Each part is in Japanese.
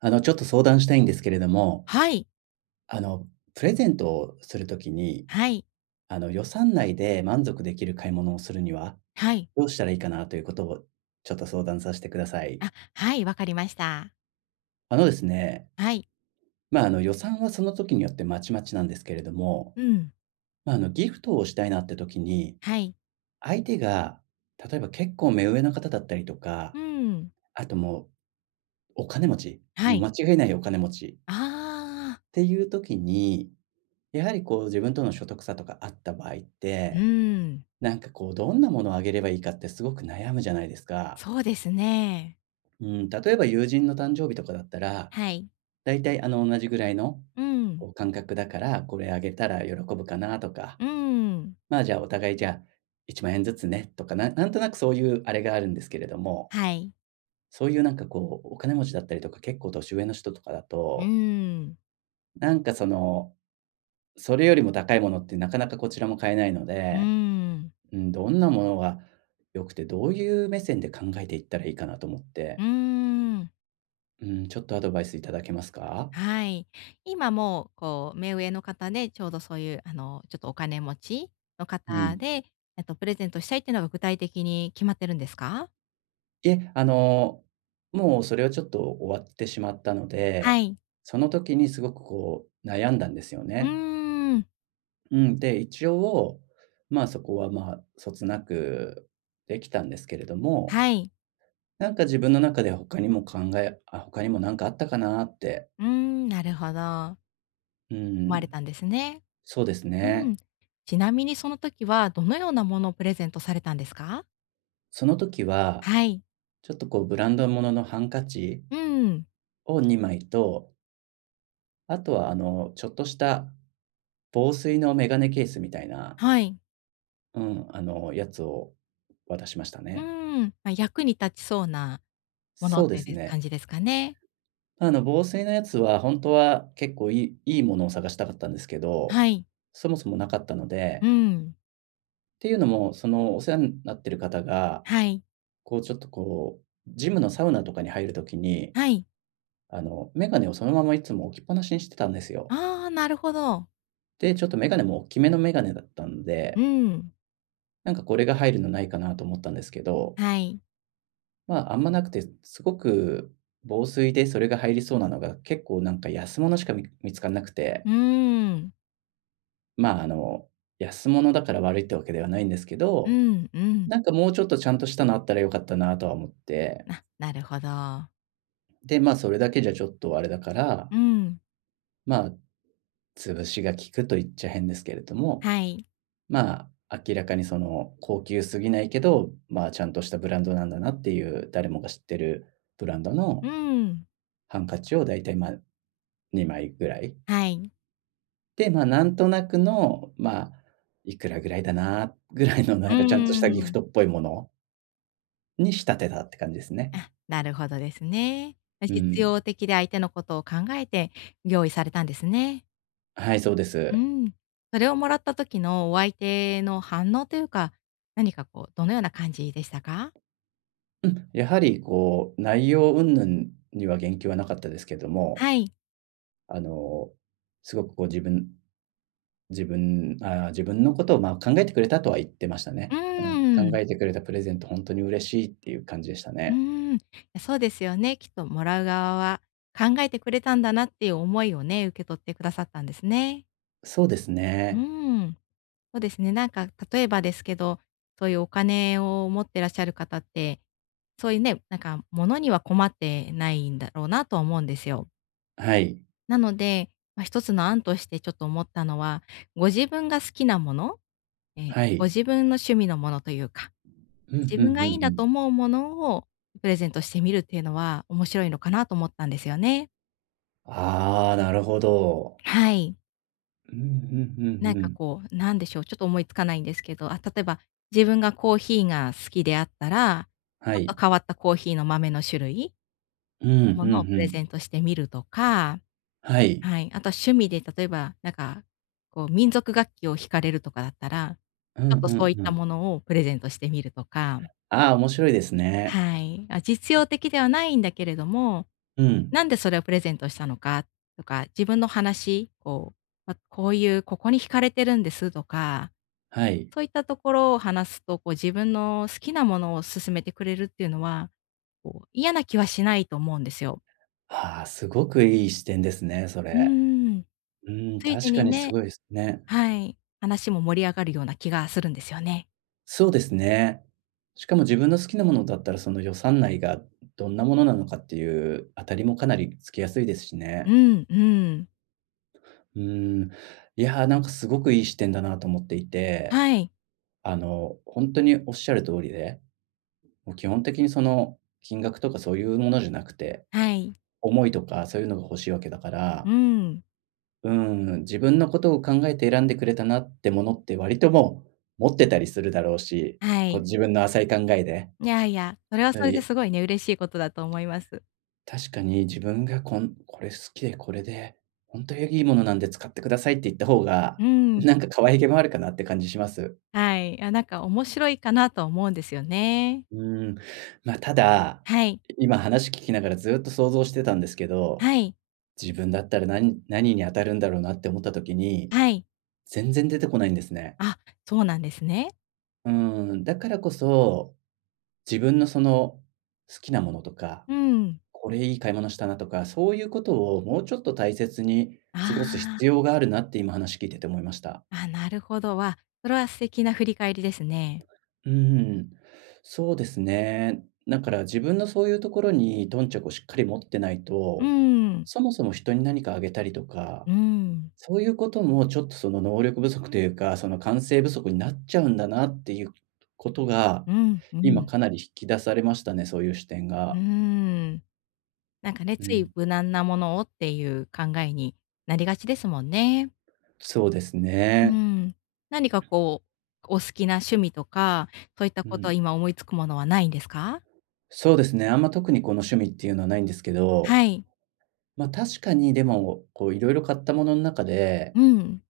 ちょっと相談したいんですけれども、はい。あの、プレゼントをするときに、はい。予算内で満足できる買い物をするには、はい。どうしたらいいかなということを、ちょっと相談させてください。あ、はい、わかりました。あのですね、はい。まあ、予算はその時によってまちまちなんですけれども、うん。まあ、ギフトをしたいなって時に、はい。相手が、例えば結構目上の方だったりとうか、ん。あともう、お金持ち、はもうい。間違いないお金持ちっああ、ていう時に、やはりこう自分との所得差とかあった場合っうて、ん、なんかこう、どんなものをあげればいいかってすごく悩むじゃないですか。そうですね。うん、例えば友人の誕生日とかだったら、はい。だいたい同じぐらいの、うん。こう感覚だから、これあげたら喜ぶかなとか、うん。まあ、じゃあお互いじゃあ1万円ずつねとか、なんとなくそういうあれがあるんですけれども、はい。そういうなんかこう、お金持ちだったりとか、結構年上の人とかだうと、ん。なんかその、それよりも高いものってなかなかこちらも買えないのうで、ん。うん、どんなものが良くて、どういう目線で考えていったらいいかなと思って。うーん。うん、ちょっとアドバイスいただけますか？はい。今もう、こう、目上の方で、ちょうどそういう、ちょっとお金持ちのう方ん。で、プレゼントしたいっていうのが具体的に決まってるんですか？いえ、もうそれはちょっと終わってしまったのはで、い。その時にすごくこう悩んだんですようーね。ん。うん、で、一応、まあ、そこは、まあ、そつなくできたんですけれども、はい。なんか自分の中で他にもなんかあったかなって。うーん、なるほど。う思われん、たんですね。そうですうね。ん。ちなみにその時はどのようなものをプレゼントされたんですか？その時は、はい。ちょっとこうブランドもののハンカチうん、を2枚と、あとはちょっとした防水のメガネケースみたいな、はい。うん、やつを渡しましたうーね。ん、まあ、役に立ちそうなものそうとでいうすでね。感じですかね。防水のやつはほんとは結構いいものを探したかったんですけど、はい。そもそもなかったので、うっん。ていうのも、その、お世話んなってる方が、はい。こう、ちょっと、こう、ジムのサウナとかに入る時に、はい。メガネをそのままいつも置きっぱなしにしてたんですよ。ああ、なるほど。で、ちょっとメガネも大きめのメガネだったんうで、ん。なんかこれが入るのないかなと思ったんですけど、はい。まあ、あんまなくて、すごく防水でそれが入りそうなのが、結構なんか安物しか見つかんなくて、うーん。まあ、安物だから悪いってわけではないんですけうど、ん、うん。なんかもうちょっとちゃんとしたのあったら良かったなとは思って、あ、なるほど。で、まあ、それだけじゃちょっとあれだから、うん。まあ、潰しが効くと言っちゃ変ですけれども、はい。まあ、明らかにその高級すぎないけど、まあ、ちゃんとしたブランドなんだなっていう、誰もが知ってるブランドのうん。ハンカチをだいたい、ま、2枚ぐらいはい。で、まあ、なんとなくの、まあ、いくらぐらいだなぐらいの、うなんかちゃんとしたギフートん。っぽいものに仕立てたって感じですね。あ、なるほどですね。う実ん。用的で相手のことを考えて用意されたんですね。はい、そうでうす。ん。それをもらった時のお相手の反応というか、何かこう、どのような感じでしたか？うん、やはりこう、内容云々には言及はなかったですけども、はい。あの、すごくこう自分のことを、まあ、考えてくれたとは言ってましたうね。うん。ー考ん。えてくれたプレゼントほんとに嬉しいっていう感じでしたうね。ーん。そうですよね。きっともらう側は考えてくれたんだなっていう思いをね、受け取ってくださったんですね。そうですうね。ーん。そうですね。なんか例えばですけど、そういうお金を持ってらっしゃる方って、そういうね、なんか物には困ってないんだろうなとは思うんですよ。はい。なので、まあ、一つの案としてちょっと思ったのは、ご自分が好きなもの、はごい。自分の趣味のものというか、うん、自ふ分んふがいんいふなん。と思うものをプレゼントしてみるっていうのは面白いのかなと思ったんですよね。ああ、なるほど。はい。うんうんうなんんうかん。こう、なんでしょう、ちょっと思いつかないんですけど、あ、例えば、自分がコーヒーが好きであったら、はちょっい。と変わったコーヒーの豆の種類うん、うんうのものをプレゼん。ントしてみるとか、はい。はい、あとは趣味で例えば、なんか、こう民族楽器を弾かれるとかだったら、うちょんっうんとそういっうたん。ものをプレゼントしてみるとか、ああ、面白いですね。はい。あ、実用的ではないんだけれども、うん。なんでそれをプレゼントしたのかとか、自分の話、こう、あ、こういうここに惹かれてるんですとかはい。そういったところを話すと、こう自分の好きなものを勧めてくれるっていうのは、こう嫌な気はしないと思うんですよ。ああ、すごくいい視点ですね、そうれ。ーん。うん、ついで確かににすねごいですね。はい、話も盛り上がるような気がするんですよね。そうですね。しかも自分の好きなものだったら、その予算内がどんなものなのかっていう当たりもかなりつきやすいですしうね。んうん。うん。いやー、なんかすごくいい視点だなと思っていて、はい、本当におっしゃる通りでもう基本的にその、金額とかそういうものじゃなくて、はい、思いとかそういうのが欲しいわけだかうら、ん、うーん、自分のことを考えて選んでくれたなってものって割ともう、持ってたりするだろうし、はこうい。自分の浅い考えで。いやいや、それはうそん、れですごいね、嬉しいことだと思います。確かに自分がこれ好きでこれで、ほんとにいいものなんで使ってくださいって言った方が、うん、なんか可愛げもあるかなって感じします。はい。あ、なんか面白いかなとは思うんですよね。うーん、ま、ただ、はい、今話聞きながらずっと想像してたんですけどはい、自分だったら何に当たるんだろうなって思った時に、はい。全然出てこないんですね。あ、そうなんですね。うーん、だからこそ、自分のその好きなものとか、うん。これいい買い物したなとか、そういうことをもうちょっと大切にあ過ごす必あ。要があるなって今話聞いてて思いました。あ、なるほど。わ、それは素敵な振り返りですね。うーん、そうですね。だから自分のそういうところに頓着をしっかり持ってないうと、ん。そもそも人に何かあげたりとか、うん。そういうこともちょっとその能力不足というか、その完成不足になっちゃうんだなっていうことが、うん、う今ん。かなり引き出されましたね、そういう視点うーが。ん。なんかね、うついん。無難なものをっていう考えになりがちですもんね。そうですうね。ん。何かこう、お好きな趣味とか、そういったうことはん。今思いつくものはないんですか？そうですね、あんま特にこの趣味っていうのはないんですけど、はい。ま、確かにでも、こういろいろ買ったものの中で、うん。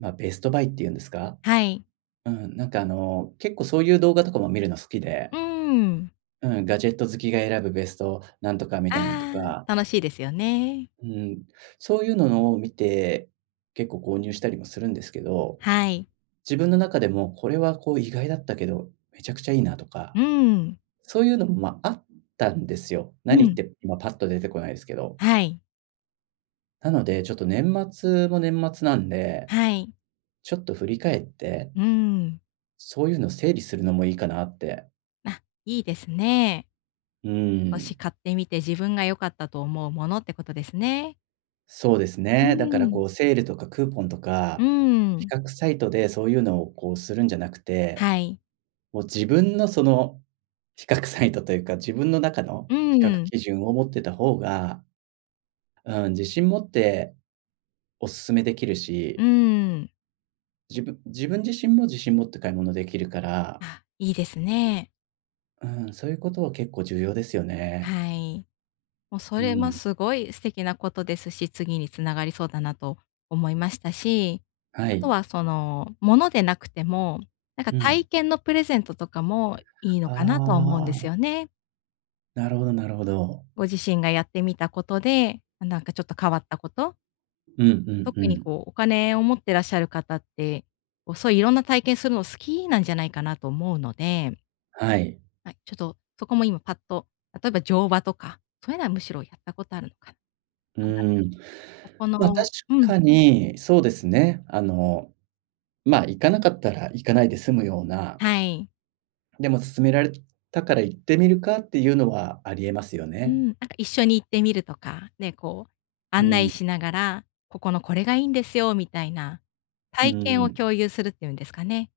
ま、ベストバイっていうんですか？はい。うん、なんか結構そういう動画とかも見るの好きうで、ーん。うん、ガジェット好きが選ぶベストなんとかみたいなのとあかあ、楽しいですよね。うん、そういうのを見て、結構購入したりもするんですけど、はい。自分の中でもこれはこう意外だったけど、めちゃくちゃいいなとか、うん。そういうのも、ま、あったんですよ。う何っん。て今パッと出てこないですけど。はい。なので、ちょっと年末も年末なんで、はい。ちょっと振り返って、うーん。そういうの整理するのもいいかなって。あ、いいですね。うもしん、買ってみて自分が良かったと思うものってことですね。そうですうーね。だからこん。うセールとかクーポンとうーか、比ん。較サイトでそういうのをこうするんじゃなくてはい。もう自分のその比較サイトというか、自分の中のう比較ーん。基準を持ってた方が、うん、自信持ってお勧めできるうーし、ん。自分自身も自信持って買い物できるから、あ、いいですね。うん、そういうことは結構重要ですよね。はい。もうそうれもん。すごい素敵なことですし、次に繋がりそうだなと思いましたし、はあとい。はその、物でなくても、なんかうん。体験のプレゼントとかもいいのあかなとは思うんですあ、よね。なるほどなるほど。ご自身がやってみたことで、なんかちょっと変わったこと、うんうんう特にん。こうお金を持ってらっしゃる方って、こうそういういろんな体験するの好きなんじゃないかなと思うので、はい。はい、ちょっとそこも今パッと、例えば乗馬とか、そういうのはむしろやったことあるのかな。うなんだろう、ーん。ここま、確のうん、かに、そうですね。ま、行かなかったら行かないで済むようなはい。でも勧められたから行ってみるかっていうのはありえますようね。ん、なんか一緒に行ってみるとか、ね、こうう案ん。内しながら、ここのこれがいいんですよみたいな、う体験をん。共有するっていうんですかね。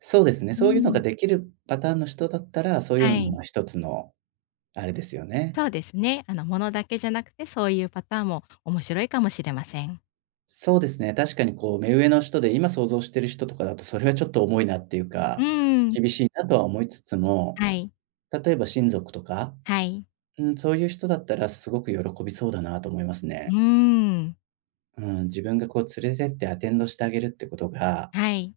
そうですね、うそういうのがん、できるパターンの人だったら、そういうのはい。も一つのあれですよね。そうですね。ものだけじゃなくて、そういうパターンも面白いかもしれません。そうですね、確かにこう目上の人で、今想像してる人とかだと、それはちょっと重いなっていううか、ん。厳しいなとは思いつつも、はい、例えば親族とか、はい。うん、そういう人だったらすごく喜びそうだなと思いますうーね。ん。うん、自分がこう連れてってアテンドしてあげるってことが、はい。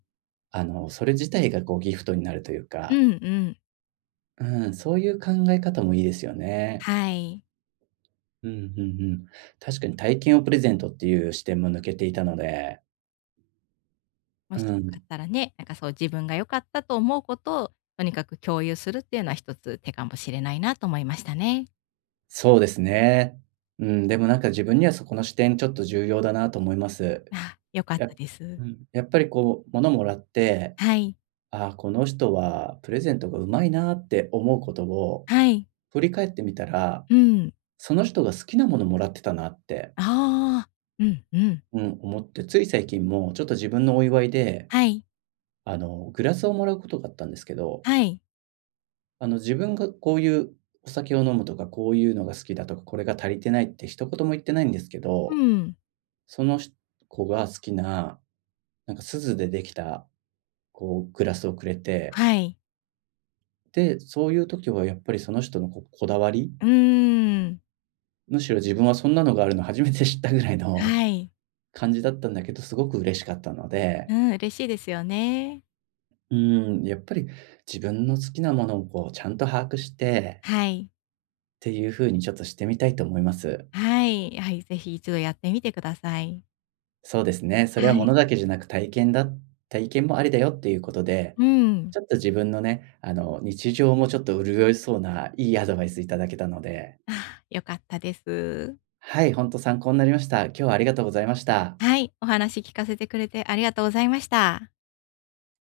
それ自体がこうギフトになるといううかんうん。うん、そういう考え方もいいですよね。はい。うんうんうん。確かに体験をプレゼントっていう視点も抜けていたので、もうしよかっん、たらね、なんかそう自分が良かったと思うことを、とにかく共有するっていうのは一つ手かもしれないなと思いましたね。そうですね。うん、でもなんか自分にはそこの視点ちょっと重要だなと思います。あ、良かっやたです。うん、やっぱりこう、物もらって、はい、ああ、この人はプレゼントがうまいなって思うことをはい。振り返ってみたら、うん。その人が好きなものもらってたなって、ああ。うんうん。うん、思って、つい最近もちょっと自分のお祝いではい、グラスをもらうことがあったんですけど、はい。自分がこういうお酒を飲むとか、こういうのが好きだとか、これが足りてないって一言も言ってないんですけうど、ん。その子が好きな、なんか錫でできた、こうグラスをくれて、はい。で、そういう時はやっぱりその人のこだわり、うーん。むしろ自分はそんなのがあるの初めて知ったぐらいの はい。感じだったんだけど、すごく嬉しかったので、うん、嬉しいですよね。うーん、やっぱり自分の好きなものをこうちゃんと把握してはい、っていう風にちょっとしてみたいと思います。はい、はい、ぜひ一度やってみてください。そうですね。そはれはものい。だけじゃなく、体験もありだよっていうことで、うん。ちょっと自分のね、日常もちょっと潤いそうな、いいアドバイスいただけたので、あ、良かったです。はい、ほんと参考になりました。今日はありがとうございました。はい、お話聞かせてくれてありがとうございました。